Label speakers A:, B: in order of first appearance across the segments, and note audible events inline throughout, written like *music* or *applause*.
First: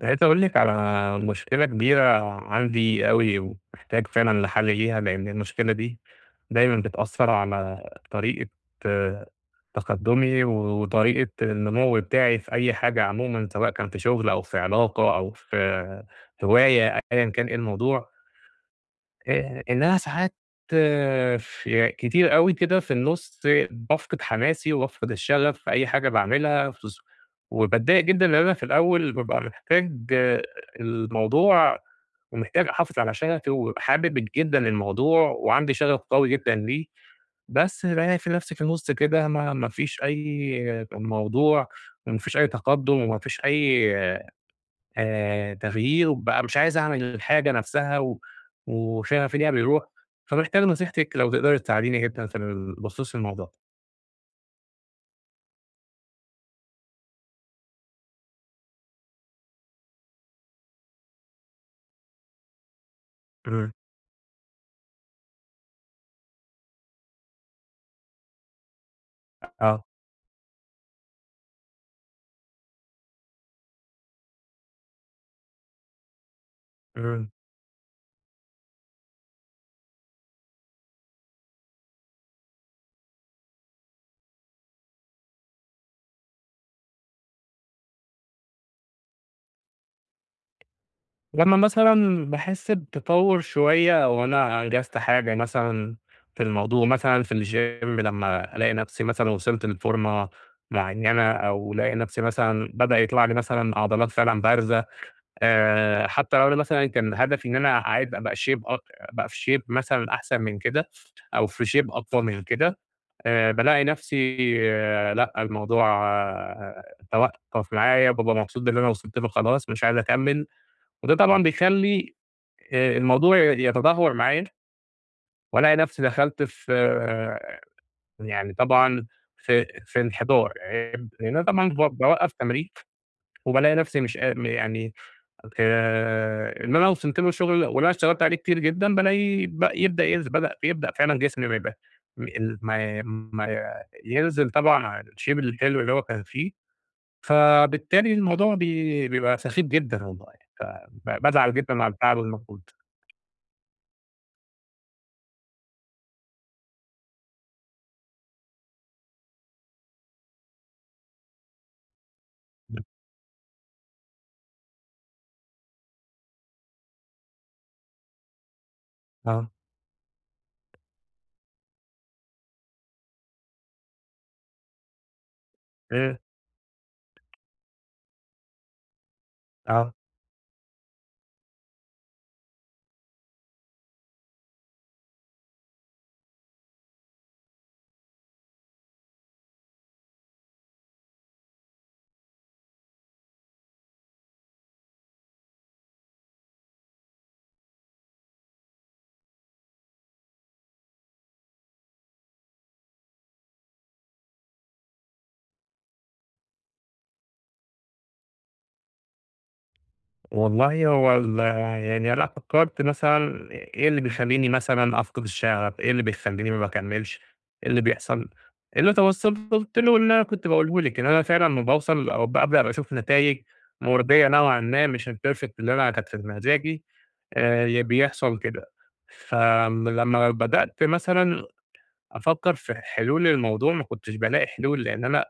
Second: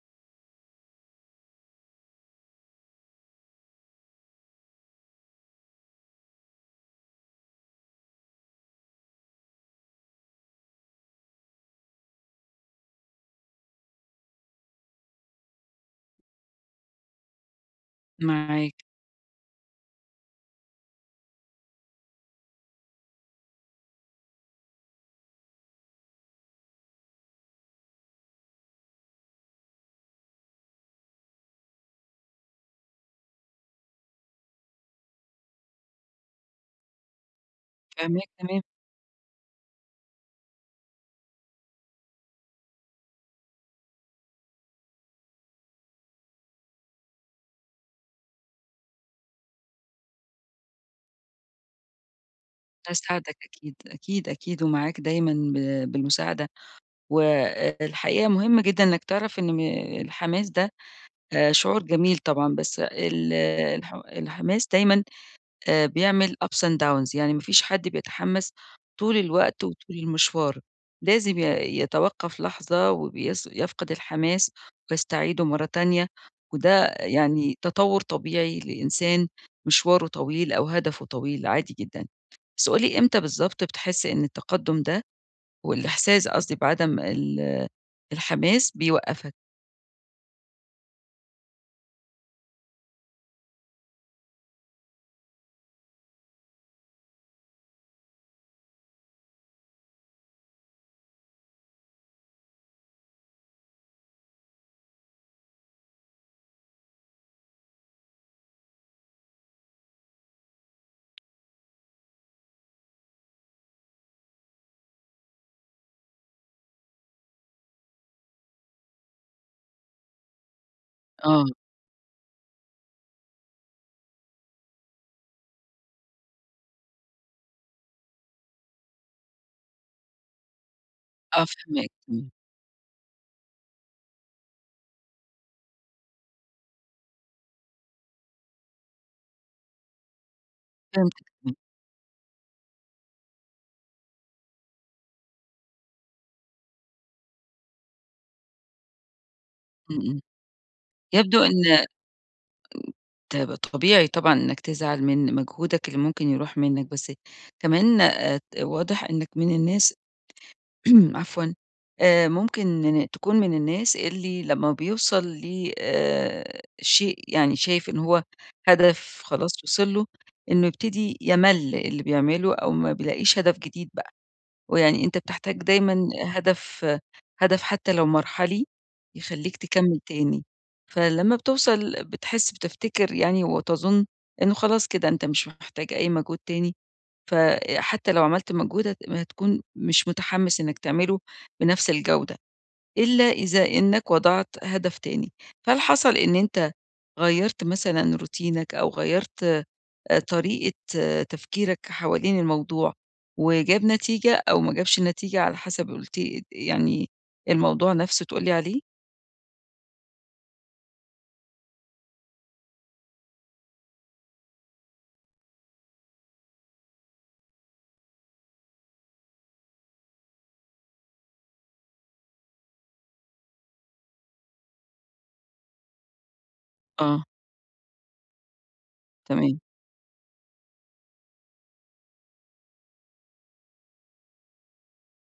A: عايز أقول لِك على مشكلة كبيرة عندي أوي ومحتاج فعلًا لحل ليها؛ لأن المشكلة دي دايمًا بتأثر على طريقة تقدمُي و وطريقة النمو بتاعي في أي حاجة عمومًا سواء كان في شغل أو في علاقة أو في هواية أيًا كان إيه الموضوع.
B: معاك.
A: آآ إن أنا ساعات ف كتير أوي كده في النُص بافقد حماسي وبافقد الشغف في أي حاجة باعملها في ظ وباتضايق جدًا لإن أنا في الأول بابقى محتاج الموضوع ومحتاج أحافظ على شغفي وبابقي حابب جدًا الموضوع وعندي شغف قوي جدًا ليه، بس بالاقي ف
B: فاهماك
A: نفسي في
B: تمام.
A: النُص كده ما ما فيش أي موضوع و ما فيش أي تقدّم وما فيش أي آآ تغيير وبقى مش عايز أعمل الحاجة نفسّها و وشغفي فيها بيرُوح، فمحتاج نصيحتِك لو تقدري تساعديني جدًا في ال بخصوص
B: أساعدك
A: الموضوع ده.
B: أكيد أكيد أكيد ومعاك دايمًا ب بالمساعدة، والحقيقة مهم جدًا إنك تعرف إن م الحماس ده شعور جميل طبعًا بس ال
A: إمم.
B: الح الحماس دايمًا آآ بيعمل ups and downs، يعني ما فيش حد بيتحمّس طول الوقت
A: آه.
B: وطول المشوار، لازم ي يتوقّف لحظة وبيص يفقد الحماس ويستعيده مرة تانية وده
A: إمم.
B: يعني تطوُّر طبيعي لإنسان مشواره طويل أو هدفه طويل عادي جدًا، بس قُل لي إمتى بالضبط بتحس إن التقدّم ده والإحساس قصدي بعدم ال الحماس بيوقّفك؟
A: لما مثلًا باحس بتطور شوية أو أنا أنجزت حاجة مثلًا في الموضوع مثلًا في الgym لما ألاقي نفسي مثلًا وصلت لفورمة معينة، أو ألاقي نفسي مثلًا بدأ يطلع لي مثلًا عضلات فعلًا بارزة آآ، حتى لو أنا مثلًا كان هدفي إن أنا عايز أبقى shape اك أبقى في shape مثلًا أحسن من كده، أو في shape أفضل من كده، آآ بالاقي نفسي لأ الموضوع توقف معايا بابقى مبسوط باللي أنا وصلت له خلاص مش عايز أكمِّل. وده طبعًا
B: آه.
A: بيخلّي الموضوع ي يتدهور معايا وألاقي نفسي دخلت في يعني طبعًا في في انحدار، *unintelligible* لإن أنا
B: آه
A: طبعًا ب
B: فاهماك إمم.
A: باوقف تمرين وبالاقي نفسي مش قا يعني آآ اللي أنا وصلت له الشغل واللي انا اشتغلت عليه كتير جدًا بالاقي ب يبدأ ينزل بدأ بيبدأ فعلًا
B: فهمتَك
A: جسمي
B: إمم.
A: ما يبقى ال ما ما ينزل طبعًا عن الshape الحلو اللي هو كان فيه، فبالتالي الموضوع بي بيبقى سخيف
B: إمم،
A: جدًا
B: إمم،
A: والله ف
B: يبدو
A: فبازعل جدًا
B: إن
A: على التعب والمجهود
B: طيب طبيعي طبعًا إنك تزعل من مجهودك اللي ممكن يروح منك، بس كمان آآ واضح إنك من الناس *clears throat* عفوًا آآ، ممكن تكون من الناس اللي لمّا بيوصل ل آآ شيء يعني شايف إن هو هدف
A: آه.
B: خلاص وصل له، إنه يبتدي يمل اللي بيعمله أو ما بيلاقيش هدف جديد بقى، ويعني أنت بتحتاج دايمًا
A: إيه؟
B: هدف هدف حتى لو مرحلي يخلّيك
A: آه.
B: تكمل تاني، فلمّا بتوصل بتحس بتفتكر يعني وتظن إنه خلاص كده أنت مش محتاج أي مجهود تاني فحتى لو عملت مجهود هت هتكون مش متحمس إنك تعمله بنفس الجودة، إلا إذا إنك وضعت هدف تاني. فهل حصل إن أنت غيّرت مثلًا روتينك أو غيّرت طريقة تفكيرك حوالين الموضوع وجاب نتيجة أو ما جابش نتيجة على حسب قُلت لي يعني الموضوع نفسه تقول لي عليه؟
A: والله هو ال يعني لأ فكّرت مثلًا إ إيه اللي بيخلّيني مثلًا أفقِد الشغف إيه اللي بيخلّيني ما باكملش إيه اللي بيحصَل اللي توصَّلت له اللي أنا كنت باقوله لِك إن أنا فعلًا لما باوصل أو بأبدأ أشوف نتايج مرضّية نوعًا ما مش الperfect اللي أنا كانت في د مزاجي،
B: آه.
A: آآ ي بيحصَل كده. ف
B: تمام.
A: آمم لما بدأت مثلًا أفكّر في حلول للموضوع ما كنتش بالاقي حلول لأن أنا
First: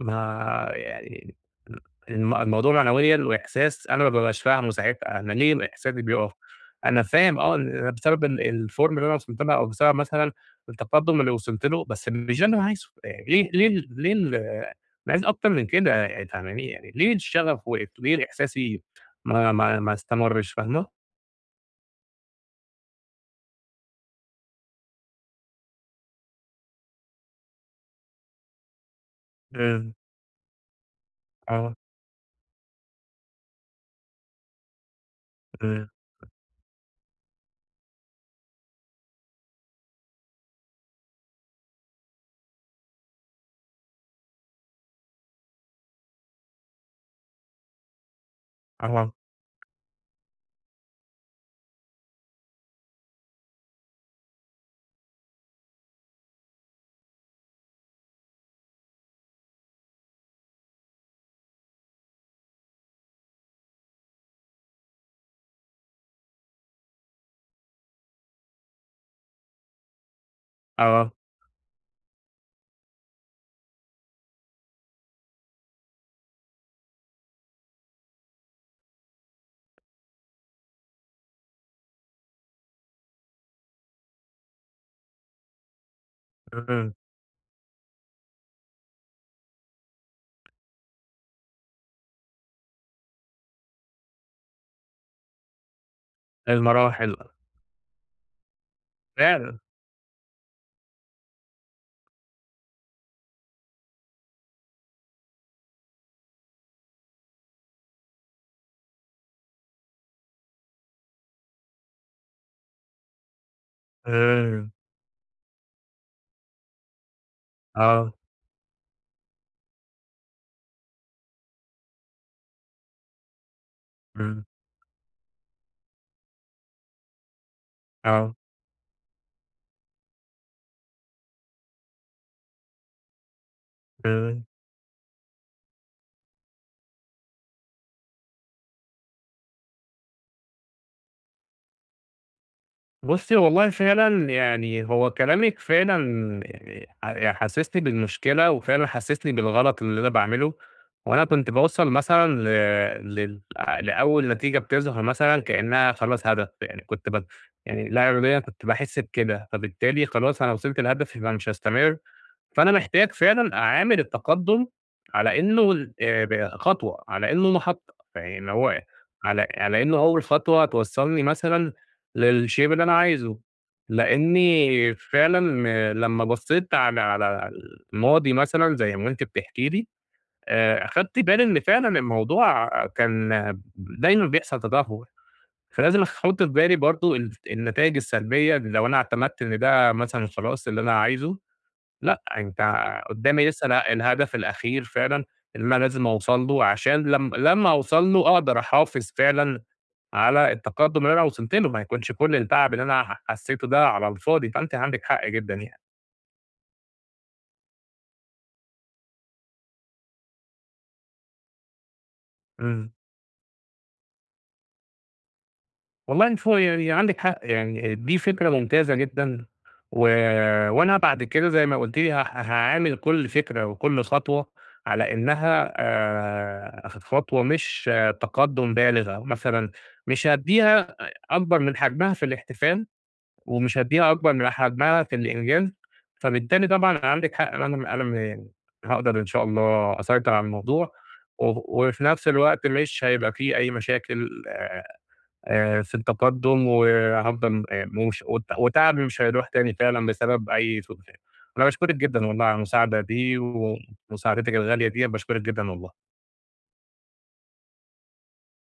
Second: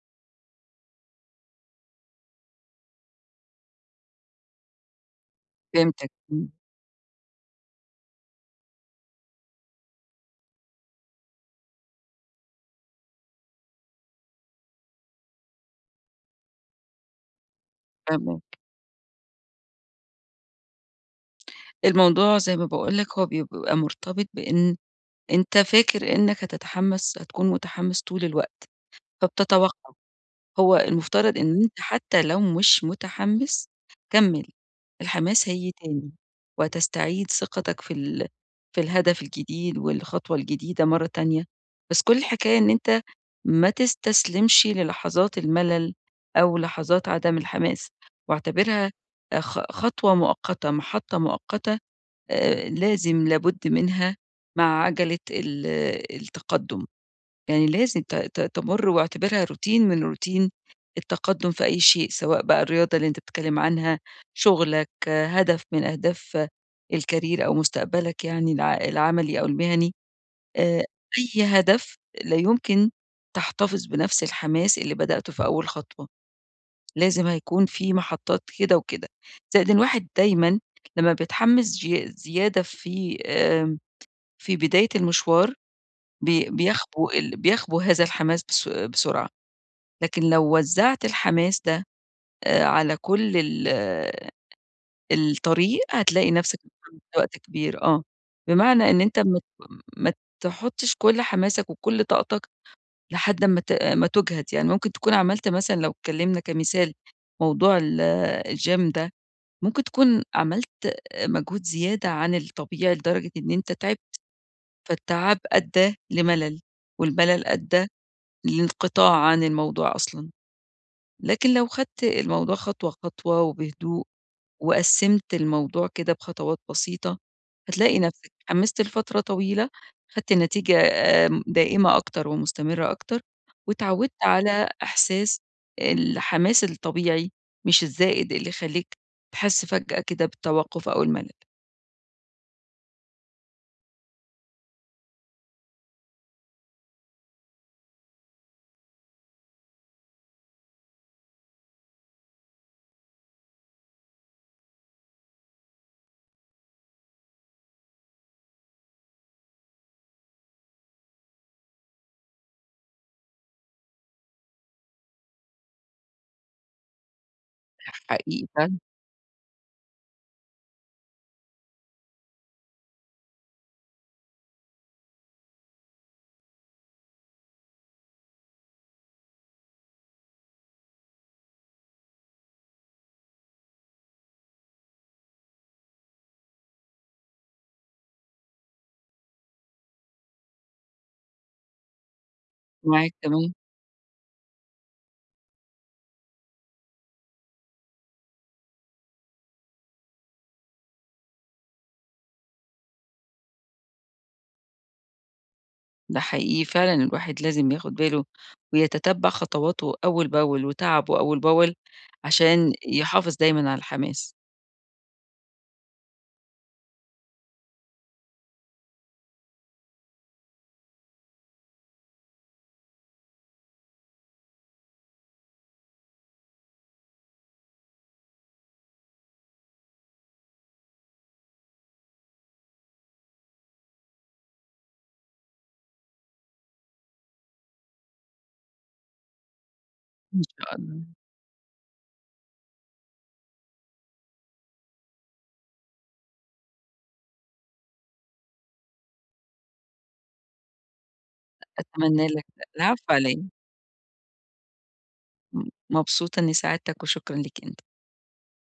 A: ما يعني ل ال الموضوع معنويًا وإحساس أنا ما بابقاش فاهمه ساعتها، أنا ليه إحساسي
B: فهمتك
A: بيقف
B: إمم.
A: أنا فاهم آه إن بسبب ال الform اللي أنا وصَلت لها أو بسبب مثلًا التقدم اللي وصَلت له، بس مش ده اللي أنا عايزه آآ ليه ليه ليه ال أنا عايز أكتر من كده يي فاهماني يعني ليه الشغف وقف وليه
B: فاهماك.
A: إحساسي ما ما ما استمرش؟ فاهمة؟
B: الموضوع زي ما باقول لك هو بيبقى مرتبط بإن أنت فاكر إنّك هتتحمس هتكون متحمس طول الوقت،
A: امم.
B: فبتتوقع هو المفترض إن
A: آه.
B: أنت حتى لو مش متحمس كمّل الحماس هييجي
A: آآ
B: تاني. وهتستعيد ثقتك في ال في الهدف الجديد والخطوة الجديدة مرّة تانية، بس كل الحكاية إن أنت ما تستسلمش للحظات الملل أو لحظات عدَم الحماس واعتبرها
A: أها
B: أ خ خطوة مؤقتة محطة مؤقتة آآ لازم لابد منها مع عجَلة ال التقدم. يعني لازم ت ت تمُر واعتبرها روتين من روتين التقدم في أي شيء سواء بقى الرياضة اللي أنت بتتكلم عنها شُغلك هدف من أهداف الcareer أو مُستقبلك يعني الع العملي أو المهني، آآ
A: آه.
B: أي هدف لا يمكن تحتفظ بنَفس الحماس اللي بدأته في أول خطوة. لازم هيكون في محطات كده وكده، زائد إن الواحد دايمًا لما بيتحمس چيا زيادة في آمم في بداية المشوار بي
A: إمم.
B: بيخبو ال بيخبو هذا الحماس بس بسرعة، لكن لو وزّعت الحماس ده آآ على كل ال الطريق هتلاقي نَفسَك *unintelligible*
A: المراحل أ
B: وقت كبير آه. بمعنى إن أنت ما ت
A: فعلًا.
B: ما تحطش كل حماسك وكل طاقتك لحد أما ت ما تُجهَد يعني ممكن تكون عملت مثلًا لو اتكلمنا كمثال موضوع ال الgym ده ممكن تكون عملت مجهود زيادة عن الطبيعي لدرجة إن أنت تعبت،
A: امم.
B: فالتعب أدّى لملل والملل أدّى
A: آه.
B: لانقطاع عن الموضوع أصلًا، لكن لو خدت الموضوع خطوة خطوة وبهدوء
A: إمم.
B: وقسّمت الموضوع كده بخطوات بسيطة، هتلاقي نَفسَك
A: آه.
B: اتحمست لفترة طويلة خدت النتيجة آمم دائمة أكتر ومستمرة أكتر، واتعودت
A: إمم.
B: على إحساس الحماس الطبيعي مش الزائد اللي يخلّيك تحس فجأة كده بالتوقف أو الملل.
A: بُصي، والله فعلًا يعني هو كلامِك فعلًا يعني ح ي حسسني بالمشكلة وفعلًا حسسني بالغلط اللي أنا باعمله، وأنا كنت باوصّل مثلًا ل لل لأول نتيجة بتظهر مثلًا كأنها خلاص هدف، يعني كنت بت يعني لا إراديًا كنت باحس بكده، فبالتالي خلاص أنا وصلت لهدفي يبقى مش هاستمر، فأنا محتاج فعلًا أعامل التقدم على إنه ل ب خطوة على إنه محطة،
B: حقيقي
A: فيعني
B: فعلًا.
A: هو على على إنه أول خطوة توصّلني مثلًا للshape اللي أنا عايزه؛ لأني فعلًا لمّا بصيت على على الماضي مثلًا زي ما أنتِ بتحكي لي آآ، أخدت بالي إن فعلًا الموضوع كان دايمًا بيحصل تدهور، فلازم أخ أحط في بالي برضه الف النتايج السلبية اللي لو أنا اعتمدت إن ده مثلًا خلاص اللي أنا عايزه، لأ أنت
B: معاك
A: قدامي
B: تمام.
A: لسه اله الهدف الأخير فعلًا اللي أنا لازم أوصل له عشان لم لمّا أوصل له أقدر أحافظ فعلًا على التقدم اللي أنا وصلت له ما يكونش كل التعب اللي أنا ح حسيته ده على الفاضي، فأنتِ عندِك حق جدًا يعني.
B: ده حقيقي فعلًا الواحد لازم ياخد باله ويتتبع خطواته أول باول وتعبه أول باول، عشان
A: إمم.
B: يحافظ دايمًا على الحماس.
A: والله إن فو يعني عندِك حق يعني دي فكرة ممتازة جدًا، و وأنا بعد كده زي ما قُلتِ لي هاح هاعامل كل فكرة وكل خطوة على إنها آآ، خط خطوة مش تقدم بالغة، مثلًا مش هادّيها أ أكبر من حجمها في الاحتفال، ومش هادّيها أكبر من حجمها في الإنجاز، فبالتالي طبعًا عندك حق إن أنا م أنا م هاقدر إن شاء الله أسيطر
B: إن
A: على
B: شاء
A: الموضوع
B: الله.
A: وه وفي نفس الوقت مش هيبقى في أي مشاكل آآ، في التقدم و هافضل م موش وت وتعبي مش هيروح تاني فعلًا بسبب أي سوء *unintelligible* أنا باشكرِك جدًا
B: أتمنى
A: والله
B: لك
A: على المساعدة
B: العفو على
A: دي
B: إيه.
A: ومساعدتِك الغالية ديّة باشكرِك
B: م
A: جدًا والله.
B: مبسوطة إني ساعدتك وشكرا ليك أنت.